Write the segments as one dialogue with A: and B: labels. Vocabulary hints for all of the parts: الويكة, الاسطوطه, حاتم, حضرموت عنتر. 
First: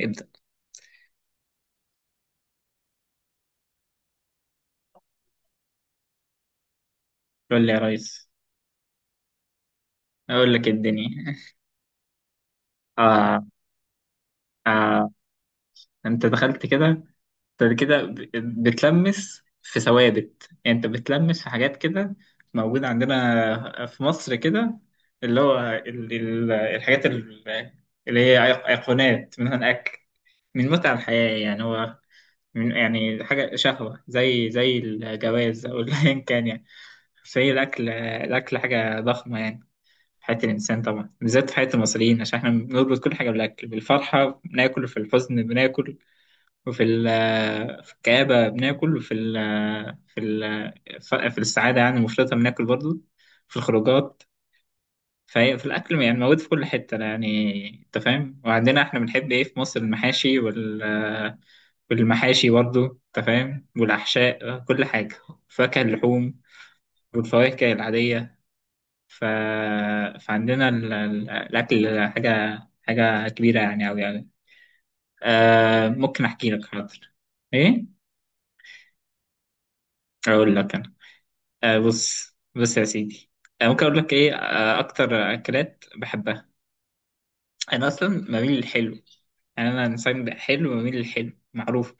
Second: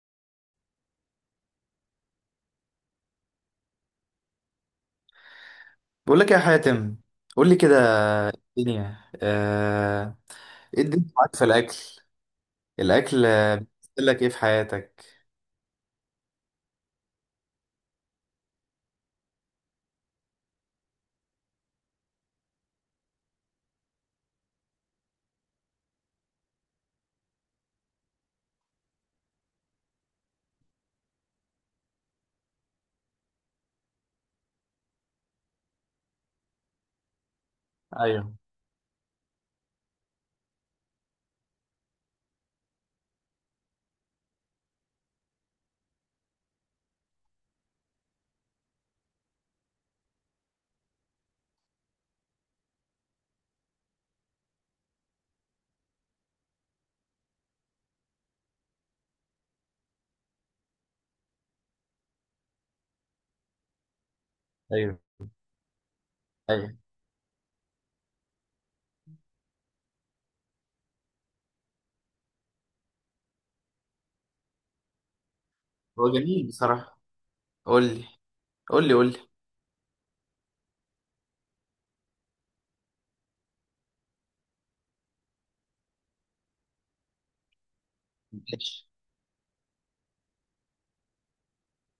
A: ابدأ.
B: بقول لك يا حاتم. قول لي
A: قول لي
B: كده.
A: يا ريس.
B: الدنيا
A: أقول لك
B: ايه الدنيا
A: الدنيا
B: معاك في الاكل؟ الاكل
A: آه
B: بيمثل لك ايه في
A: آه،
B: حياتك؟
A: أنت دخلت كده، أنت كده ب- بتلمس في ثوابت، يعني أنت بتلمس في حاجات كده موجودة عندنا في مصر كده، اللي هو الحاجات اللي هي أيقونات، منها أكل من متع الحياة، يعني هو من يعني حاجة شهوة، زي الجواز أو أيا كان، يعني زي الأكل.
B: ايوه.
A: الأكل حاجة ضخمة يعني حياة الإنسان، طبعا بالذات في حياة المصريين، عشان إحنا بنربط كل حاجة بالأكل، بالفرحة بناكل، في الحزن بناكل، في الكآبة بناكل، وفي ال في ال في السعادة يعني المفرطة بناكل برضو، في الخروجات. فهي في الأكل يعني موجود في كل حتة، يعني أنت فاهم، وعندنا إحنا بنحب إيه في مصر؟ المحاشي والمحاشي برضو، أنت فاهم، والأحشاء، كل
B: ايوه.
A: حاجة، فاكهة اللحوم
B: ايوه.
A: والفواكه العادية. ف... فعندنا الأكل حاجة، حاجة كبيرة يعني أوي يعني. آه
B: هو
A: ممكن
B: جميل
A: أحكي لك،
B: بصراحة.
A: حاضر.
B: قول
A: إيه؟
B: لي. قول لي.
A: أقول لك أنا، آه بص يا سيدي، آه ممكن أقول لك إيه آه أكتر أكلات بحبها. أنا أصلا بميل
B: ماشي.
A: للحلو، يعني أنا إنسان حلو، بميل للحلو، معروف.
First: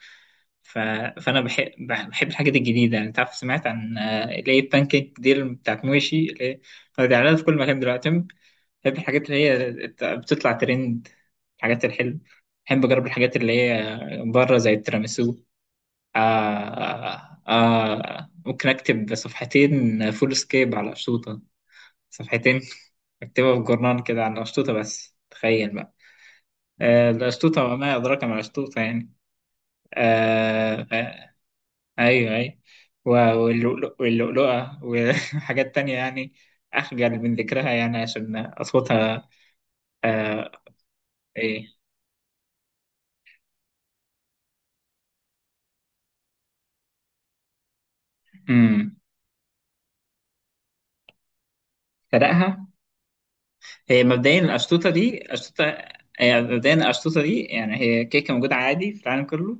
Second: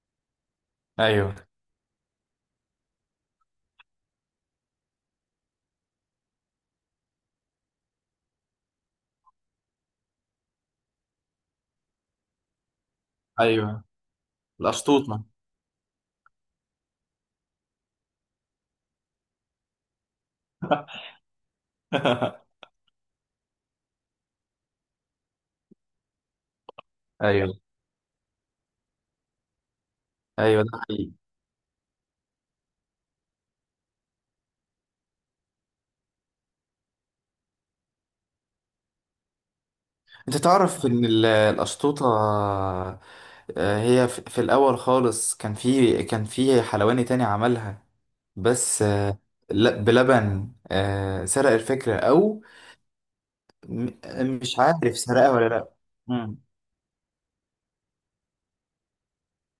A: ف...
B: ايوه.
A: فأنا بحب الحاجات الجديدة، يعني أنت عارف، سمعت عن اللي هي البانكيك دي اللي بتاعت موشي، اللي هي بتعملها في كل مكان دلوقتي. بحب الحاجات اللي هي بتطلع ترند، الحاجات الحلوة. بحب أجرب الحاجات اللي
B: ايوه.
A: هي بره، زي
B: الاسطوطه.
A: التيراميسو. ممكن أكتب صفحتين فول سكيب على أشطوطة. صفحتين أكتبها في جورنال كده عن الأشطوطة، بس تخيل بقى. آه،
B: ايوه.
A: الأشطوطة وما أدراك ما الأشطوطة يعني.
B: ايوه ده
A: آه
B: حقيقي.
A: آه. أيوه أيوه. و- واللؤلؤة وحاجات تانية، يعني أخجل من ذكرها يعني عشان أصواتها.
B: انت
A: آه.
B: تعرف ان الاسطوطه هي في الاول خالص كان في كان في حلواني تاني عملها، بس
A: إيه؟
B: بلبن سرق الفكرة، أو
A: فرقها.
B: م-
A: هي مبدئيا
B: مش
A: الأشطوطة
B: عارف
A: دي
B: سرقة ولا لا.
A: أشطوطة.
B: مم.
A: هي مبدئيا الأشطوطة دي يعني هي كيكة موجودة عادي في العالم كله.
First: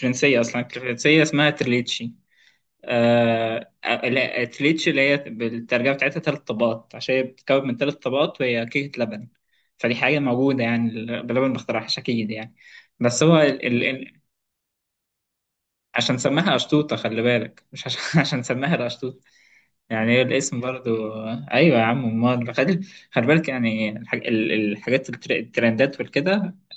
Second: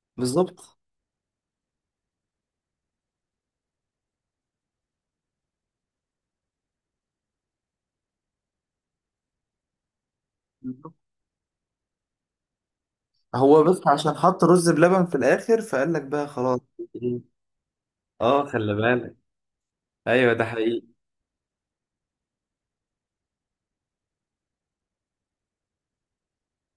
A: فرنسية، أصلا
B: بالظبط.
A: فرنسية، اسمها تريليتشي. آه... لا، تريليتشي اللي هي بالترجمة بتاعتها تلات طبقات، عشان هي بتتكون من تلات طبقات، وهي كيكة لبن. فدي حاجة موجودة يعني،
B: بالظبط.
A: بلبن ما اخترعهاش أكيد يعني. بس هو
B: هو بس عشان حط رز بلبن في الاخر فقال لك
A: عشان
B: بقى
A: سماها
B: خلاص.
A: أشطوطة، خلي بالك، مش عشان عشان
B: اه
A: سماها
B: خلي بالك.
A: الأشطوطة. يعني هي
B: ايوه ده
A: الاسم
B: حقيقي.
A: برضو، ايوه يا عم، امال خلي، خلي بالك يعني الحاجات الترندات والكده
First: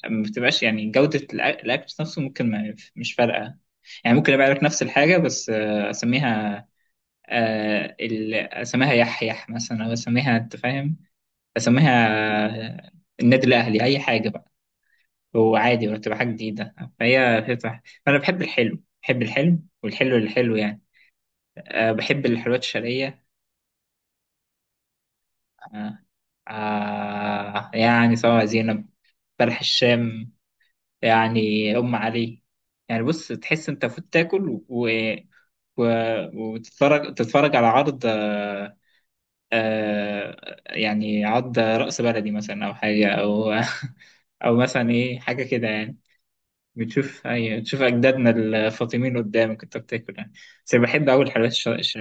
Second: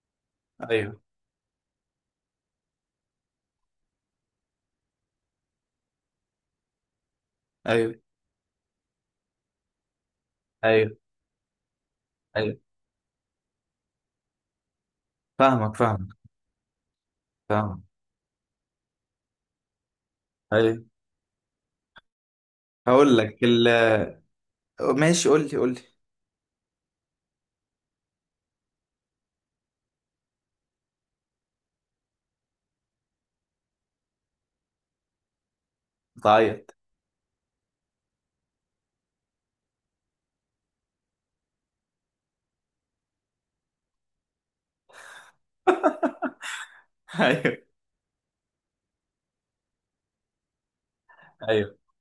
A: ما بتبقاش يعني
B: ايوه.
A: جودة الاكل نفسه، ممكن ما مش فارقة، يعني ممكن ابيع لك نفس الحاجة بس اسميها
B: ايوه.
A: اسميها يحيح مثلا، او اسميها، انت
B: ايوه.
A: فاهم، اسميها
B: ايوه.
A: آه، النادي الاهلي، اي حاجة بقى، هو
B: فاهمك.
A: عادي، ولا
B: فاهمك.
A: تبقى حاجة جديدة، فهي صح.
B: فاهمك.
A: فانا بحب الحلو، والحلو اللي حلو
B: ايوه.
A: يعني. آه، بحب الحلويات
B: هقول
A: الشرقية.
B: لك ماشي. قول لي.
A: آه. آه. يعني سواء زينب، بلح الشام يعني، أم علي يعني، بص تحس أنت فوت تاكل و...
B: بتعيط.
A: وتتفرج، على عرض آه... يعني عرض رأس بلدي مثلا أو حاجة، أو أو مثلا إيه، حاجة كده يعني،
B: ايوه.
A: بتشوف أجدادنا الفاطميين قدامك أنت بتاكل يعني. بس أنا بحب أوي الحلويات
B: ايوه.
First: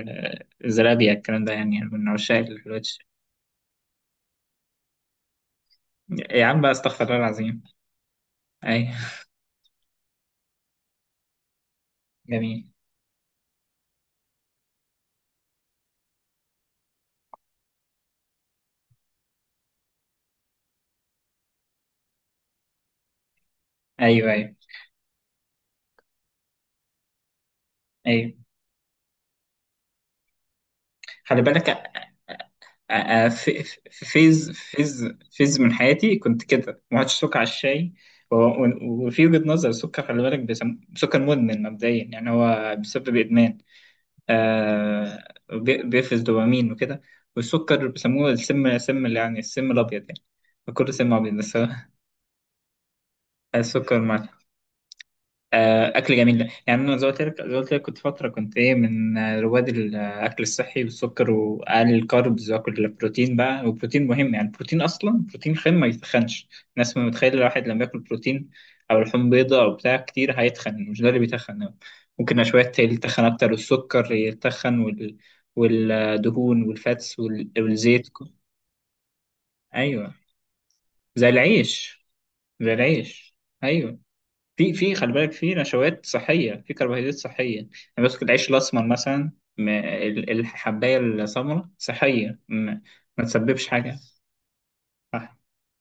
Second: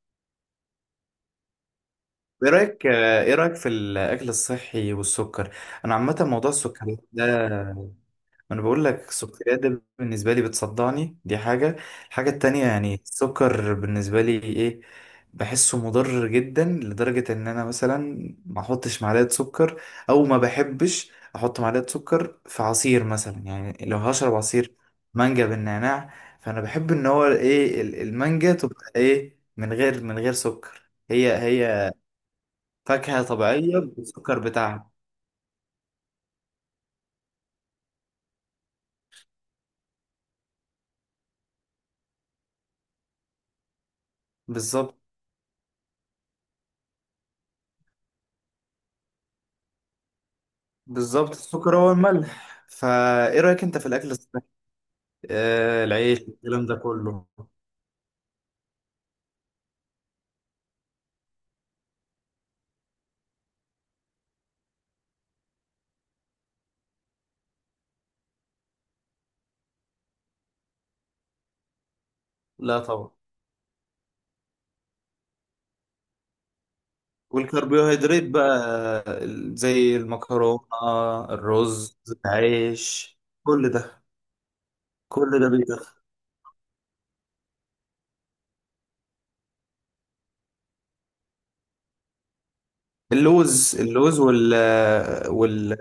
A: الزلابية، الكلام ده يعني، يعني من عشاق
B: ايه
A: الحلويات
B: رايك؟ ايه رايك في الاكل الصحي والسكر؟ انا عامه
A: يا
B: موضوع
A: عم بقى،
B: السكريات
A: استغفر الله
B: ده،
A: العظيم.
B: انا بقول
A: أي
B: لك السكريات ده بالنسبه لي بتصدعني، دي حاجه. الحاجه التانية
A: جميل.
B: يعني السكر بالنسبه لي ايه، بحسه مضر جدا لدرجه ان انا مثلا ما احطش معلقه سكر، او ما بحبش احط معلقه سكر في عصير مثلا. يعني لو
A: ايوه
B: هشرب
A: ايوه
B: عصير مانجا بالنعناع، فانا بحب ان هو ايه
A: ايوه.
B: المانجا تبقى ايه من غير من غير سكر، هي
A: خلي بالك
B: هي فاكهه
A: في
B: طبيعيه
A: في
B: بالسكر
A: فيز
B: بتاعها.
A: فيز فيز من حياتي كنت كده، ما عادش سكر على الشاي. وفي وجهة نظر السكر، خلي بالك، سكر مدمن مبدئيا، يعني هو بيسبب ادمان.
B: بالظبط.
A: آه. بيفرز دوبامين وكده، والسكر بيسموه السم، سم اللي يعني السم الابيض يعني، كله سم
B: بالظبط،
A: ابيض بس هو
B: السكر هو الملح. فايه رايك انت في
A: السكر
B: الاكل
A: مع
B: الصحي،
A: آه، اكل
B: العيش،
A: جميل ده.
B: الكلام ده
A: يعني انا زي ما قلت
B: كله؟
A: لك، كنت فتره كنت ايه من رواد الاكل الصحي، والسكر واقل الكاربز، واكل البروتين بقى، والبروتين مهم يعني. البروتين اصلا بروتين خام ما يتخنش. الناس ما متخيله الواحد لما ياكل بروتين او لحوم بيضاء او بتاع كتير هيتخن. مش ده اللي بيتخن، ممكن شويه
B: لا طبعا.
A: يتخن اكتر، والسكر يتخن والدهون والفاتس والزيت.
B: والكربوهيدرات بقى، آه، زي
A: ايوه.
B: المكرونه،
A: زي
B: الرز،
A: العيش. زي
B: العيش،
A: العيش.
B: كل
A: أيوه.
B: ده.
A: في في خلي بالك،
B: كل ده
A: في
B: بيتاخد.
A: نشويات صحية، في كربوهيدرات صحية يعني، بس العيش الأسمر مثلا، الحباية السمراء صحية، ما تسببش
B: اللوز،
A: حاجة.
B: اللوز وال
A: صح.
B: وال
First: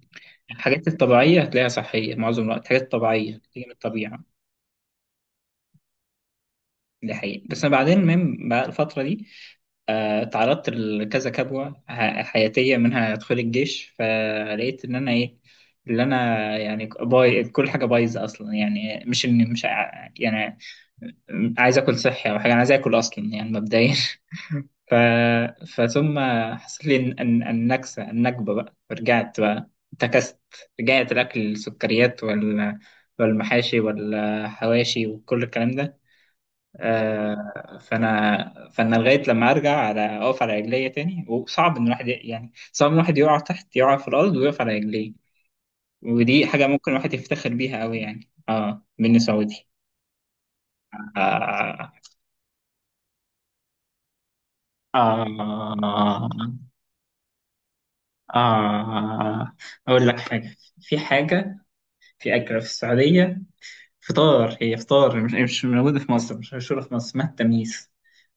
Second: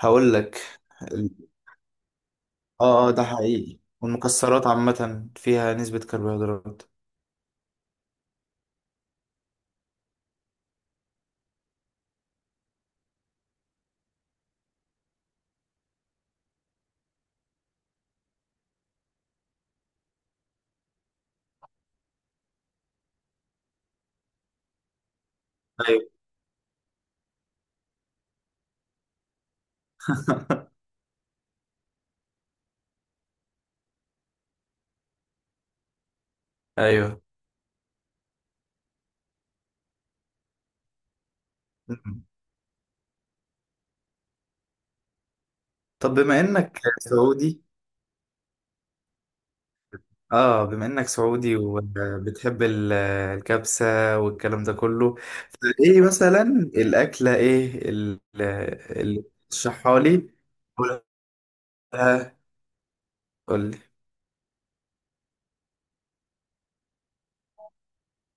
B: هقول لك
A: الحاجات
B: ال-
A: الطبيعية هتلاقيها صحية معظم الوقت، حاجات
B: اه ده
A: طبيعية بتيجي من
B: حقيقي،
A: الطبيعة.
B: والمكسرات عامه فيها نسبه كربوهيدرات.
A: دي حقيقة. بس بعدين من بقى الفترة دي، آه، تعرضت لكذا كبوة حياتية، منها أدخل الجيش، فلقيت إن أنا إيه اللي أنا يعني باي كل حاجة بايظة أصلا، يعني مش إني مش ع- يعني عايز آكل صحي أو حاجة، أنا عايز آكل أصلا يعني مبدئيا ف...
B: ايوه.
A: فثم، حصل لي النكسة النكبة بقى، فرجعت بقى، انتكست، رجعت الأكل، السكريات والمحاشي والحواشي وكل الكلام ده.
B: ايوه.
A: آه، فانا لغايه لما ارجع، على اقف على رجليا تاني. وصعب ان الواحد
B: مم.
A: يعني، صعب ان الواحد يقع تحت، يقع في الارض ويقف على رجليه.
B: طب بما
A: ودي حاجه
B: انك
A: ممكن الواحد يفتخر
B: سعودي،
A: بيها قوي يعني، اه، مني سعودي.
B: اه بما انك سعودي
A: آه
B: وبتحب الكبسة والكلام ده
A: آه
B: كله، فايه
A: آه
B: مثلا الاكلة ايه اللي
A: آه.
B: تشرحها
A: أقول لك
B: لي؟
A: حاجة، في حاجة،
B: قولها.
A: في أكلة في السعودية،
B: قول لي.
A: فطار، هي فطار، مش موجودة في مصر، مش مشهورة في مصر، اسمها التميس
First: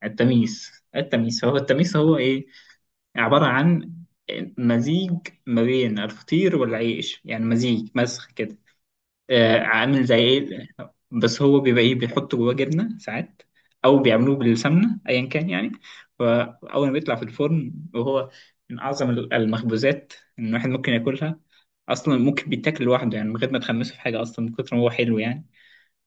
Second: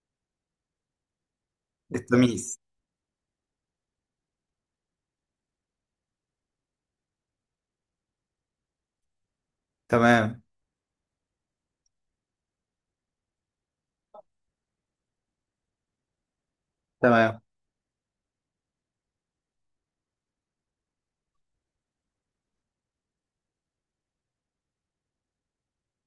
A: التميس التميس، هو التميس هو إيه؟
B: التميس.
A: عبارة عن مزيج ما بين الفطير والعيش، يعني مزيج مسخ كده، آه، عامل زي
B: تمام.
A: ايه، بس هو بيبقى ايه، بيحط جواه جبنة ساعات، او بيعملوه بالسمنة، ايا كان يعني. فاول ما بيطلع في
B: تمام.
A: الفرن، وهو من اعظم المخبوزات، ان الواحد ممكن ياكلها، اصلا ممكن بيتاكل لوحده، يعني من غير ما تخمسه في حاجة اصلا، من كتر ما هو حلو يعني.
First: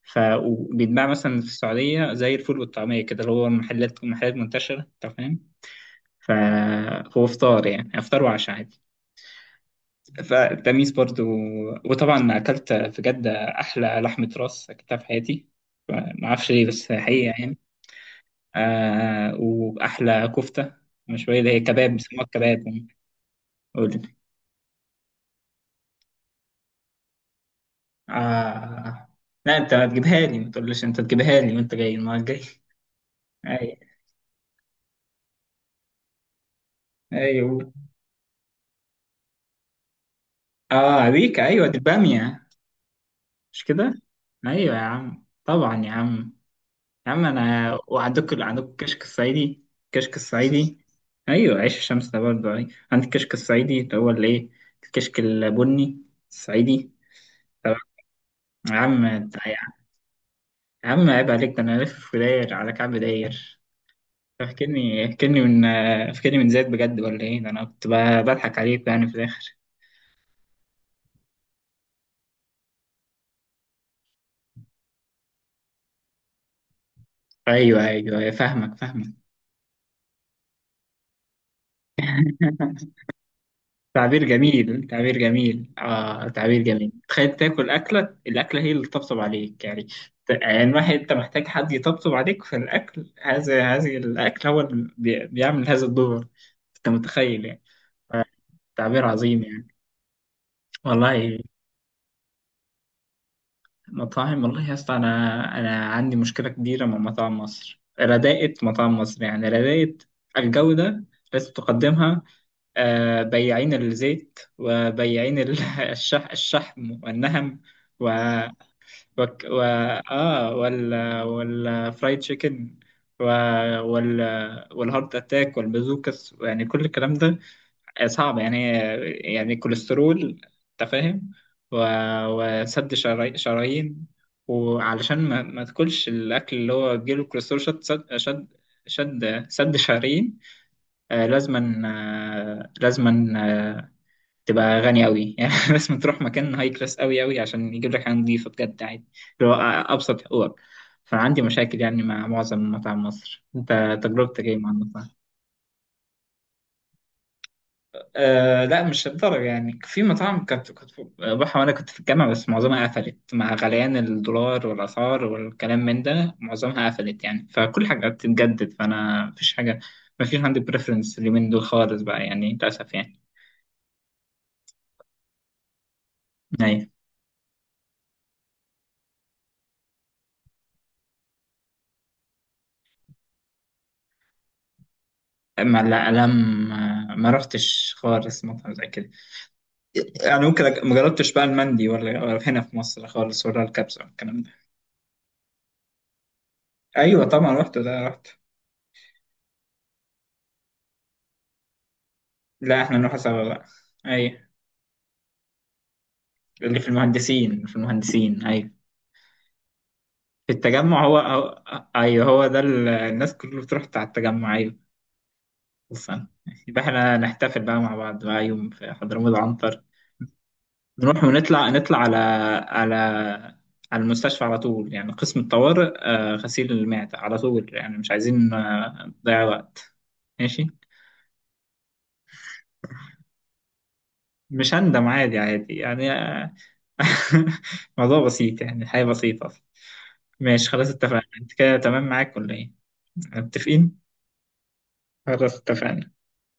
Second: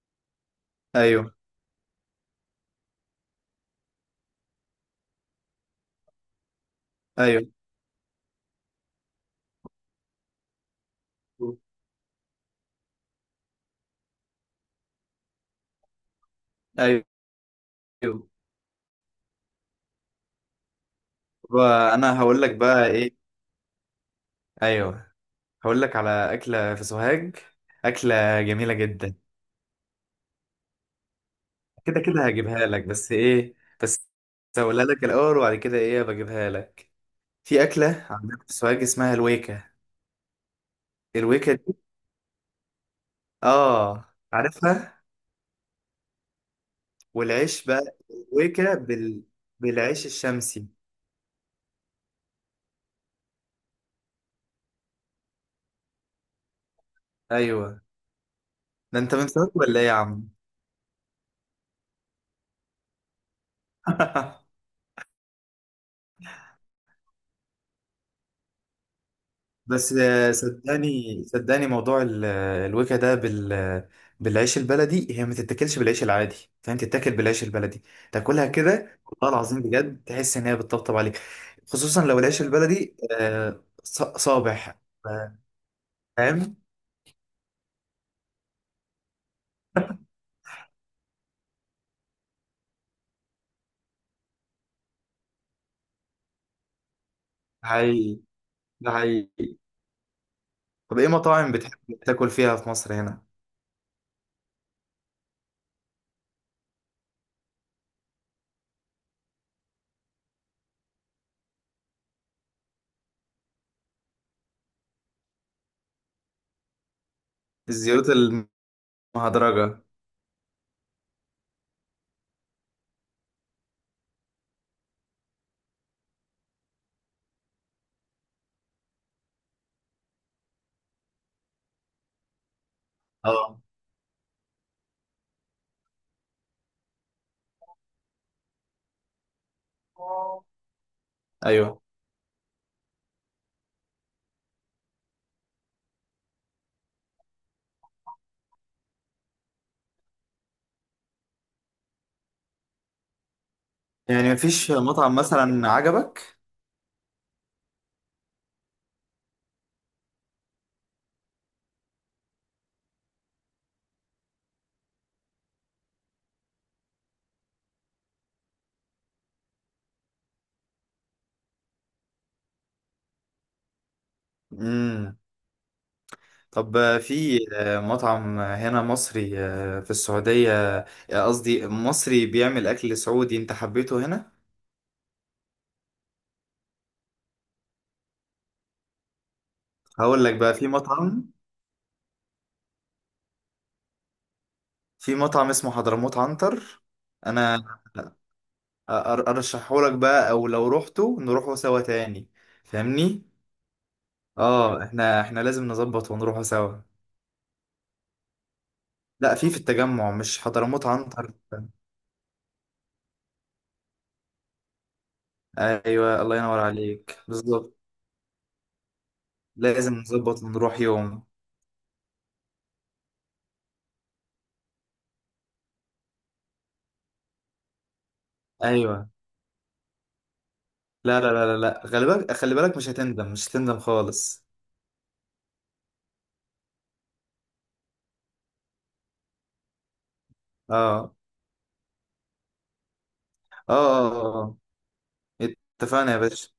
A: ف وبيتباع
B: ايوه.
A: مثلا في السعودية زي الفول والطعمية كده، اللي هو محلات، منتشرة، انت فاهم. ف...
B: ايوه.
A: وفطار يعني، افطار وعشاء عادي. فالتميس برضو. وطبعا اكلت في جدة احلى لحمة راس اكلتها في حياتي، ما اعرفش ليه، بس حقيقة يعني.
B: ايوه.
A: آه واحلى كفتة مشوية، اللي هي كباب،
B: وانا
A: بيسموها
B: هقول لك
A: كباب.
B: بقى ايه.
A: قول لي.
B: ايوه. هقول لك على اكلة في سوهاج، اكلة جميلة
A: آه
B: جدا.
A: لا، انت ما تجيبها لي، ما تقولش، انت تجيبها لي وانت جاي
B: كده
A: المرة
B: كده
A: الجاية.
B: هجيبها لك، بس ايه،
A: ايوه
B: بس هقولها لك الاول، وبعد كده ايه بجيبها لك. في
A: ايوه.
B: أكلة عندنا في السوهاج اسمها الويكة.
A: اه عليك،
B: الويكة
A: ايوه،
B: دي.
A: دي البامية، مش كده؟
B: آه
A: ايوه يا
B: عارفها.
A: عم، طبعا يا عم، يا عم
B: والعيش
A: انا.
B: بقى،
A: وعندك،
B: الويكة
A: الكشك الصعيدي،
B: بالعيش
A: الكشك
B: الشمسي.
A: الصعيدي. ايوه، عيش الشمس ده برضه. ايوه، عندك الكشك الصعيدي، اللي هو الايه، الكشك البني الصعيدي. طبعا
B: أيوه.
A: يا
B: ده
A: عم
B: أنت من سوهاج
A: يا
B: ولا إيه يا عم؟
A: عم، عيب عليك، ده انا لف في داير على كعب داير. فاكرني فاكرني من فاكرني من زيت بجد ولا ايه؟ ده انا كنت بضحك عليك يعني في الاخر.
B: بس صدقني. صدقني موضوع الويكة ده بالعيش البلدي هي ما تتاكلش بالعيش العادي، فاهم؟ تتاكل بالعيش البلدي.
A: ايوه ايوه أيوه،
B: تاكلها
A: فاهمك
B: كده
A: فاهمك.
B: والله العظيم بجد تحس إن هي بتطبطب عليك، خصوصا لو العيش البلدي
A: تعبير
B: صابح.
A: جميل،
B: ف-
A: تعبير جميل، آه
B: فاهم؟
A: تعبير جميل. تخيل تاكل أكلة، الأكلة هي اللي تطبطب عليك يعني، يعني واحد أنت محتاج حد يطبطب عليك في الأكل، هذا الأكل هو اللي بيعمل هذا الدور، أنت متخيل يعني.
B: هاي. ده
A: تعبير عظيم
B: حقيقي.
A: يعني.
B: طب ايه
A: والله.
B: مطاعم بتحب تاكل فيها في مصر هنا؟
A: مطاعم، والله يا اسطى، أنا عندي مشكلة كبيرة مع مطاعم مصر، رداءة مطاعم مصر، يعني رداءة الجودة، لازم تقدمها آه، بياعين الزيت، وبياعين الشحم والنهم،
B: الزيوت
A: و وك- و
B: المهدرجة.
A: اه وال والفرايد تشيكن، و... وال والهارت اتاك والبازوكس، يعني كل الكلام ده صعب يعني، يعني كوليسترول، انت فاهم، و... وسد
B: اه.
A: شرايين. وعلشان ما تاكلش الاكل اللي هو بيجيله كوليسترول، شد شرايين. آه لازما،
B: ايوه.
A: آه، تبقى غني قوي يعني، لازم تروح مكان هاي كلاس قوي قوي، عشان يجيب لك حاجه نظيفه بجد عادي، اللي هو ابسط حقوقك. فعندي مشاكل يعني مع معظم مطاعم مصر، انت
B: يعني
A: تجربتك ايه مع
B: مفيش
A: المطاعم؟
B: مطعم مثلا عجبك؟
A: أه لا مش للدرجه يعني، في مطاعم كانت، كنت بروحها وانا كنت في الجامعه، بس معظمها قفلت مع غليان الدولار والاسعار والكلام من ده، معظمها قفلت يعني، فكل حاجه بتتجدد، فانا مفيش حاجه، مفيش عندي بريفرنس اليومين دول خالص بقى يعني، للاسف يعني.
B: امم.
A: أيوة.
B: طب في مطعم هنا مصري في السعودية، قصدي مصري بيعمل اكل سعودي، انت حبيته هنا؟
A: ما لا ما رحتش خالص مطعم زي كده،
B: هقول لك
A: يعني
B: بقى
A: ممكن
B: في
A: ما
B: مطعم،
A: جربتش بقى المندي، ولا هنا في مصر خالص، ولا الكبسة والكلام ده.
B: في مطعم اسمه حضرموت عنتر.
A: ايوه طبعا رحت،
B: انا
A: ده رحت.
B: أر- ارشحه لك بقى، او لو روحته نروحه سوا تاني،
A: لا احنا نروح
B: فاهمني؟
A: سوا بقى. ايوه.
B: اه، احنا لازم نظبط ونروحه
A: اللي
B: سوا.
A: في المهندسين، ايوه.
B: لا في في التجمع مش
A: في
B: حضرموت
A: التجمع،
B: عنتر.
A: هو ايوه، هو ده الناس كلها بتروح على التجمع، ايوه،
B: ايوه
A: خصوصا.
B: الله ينور
A: يبقى احنا
B: عليك
A: نحتفل
B: بالظبط.
A: بقى مع بعض بقى يوم في حضرموت عنتر.
B: لازم نظبط ونروح
A: نروح
B: يوم.
A: ونطلع، نطلع على على على المستشفى على طول يعني، قسم الطوارئ آه، غسيل المعدة على طول يعني، مش عايزين آه،
B: ايوه.
A: نضيع وقت. ماشي.
B: لا لا لا لا لا، خلي بالك، خلي بالك مش هتندم، مش هتندم خالص.
A: مش هندم، عادي عادي يعني آه، موضوع بسيط يعني، الحياة بسيطة. ماشي
B: اه.
A: خلاص،
B: اه.
A: اتفقنا، انت كده تمام معاك ولا ايه؟
B: اه.
A: متفقين.
B: آه. آه.
A: خلاص اتفقنا.
B: اتفقنا يا باشا.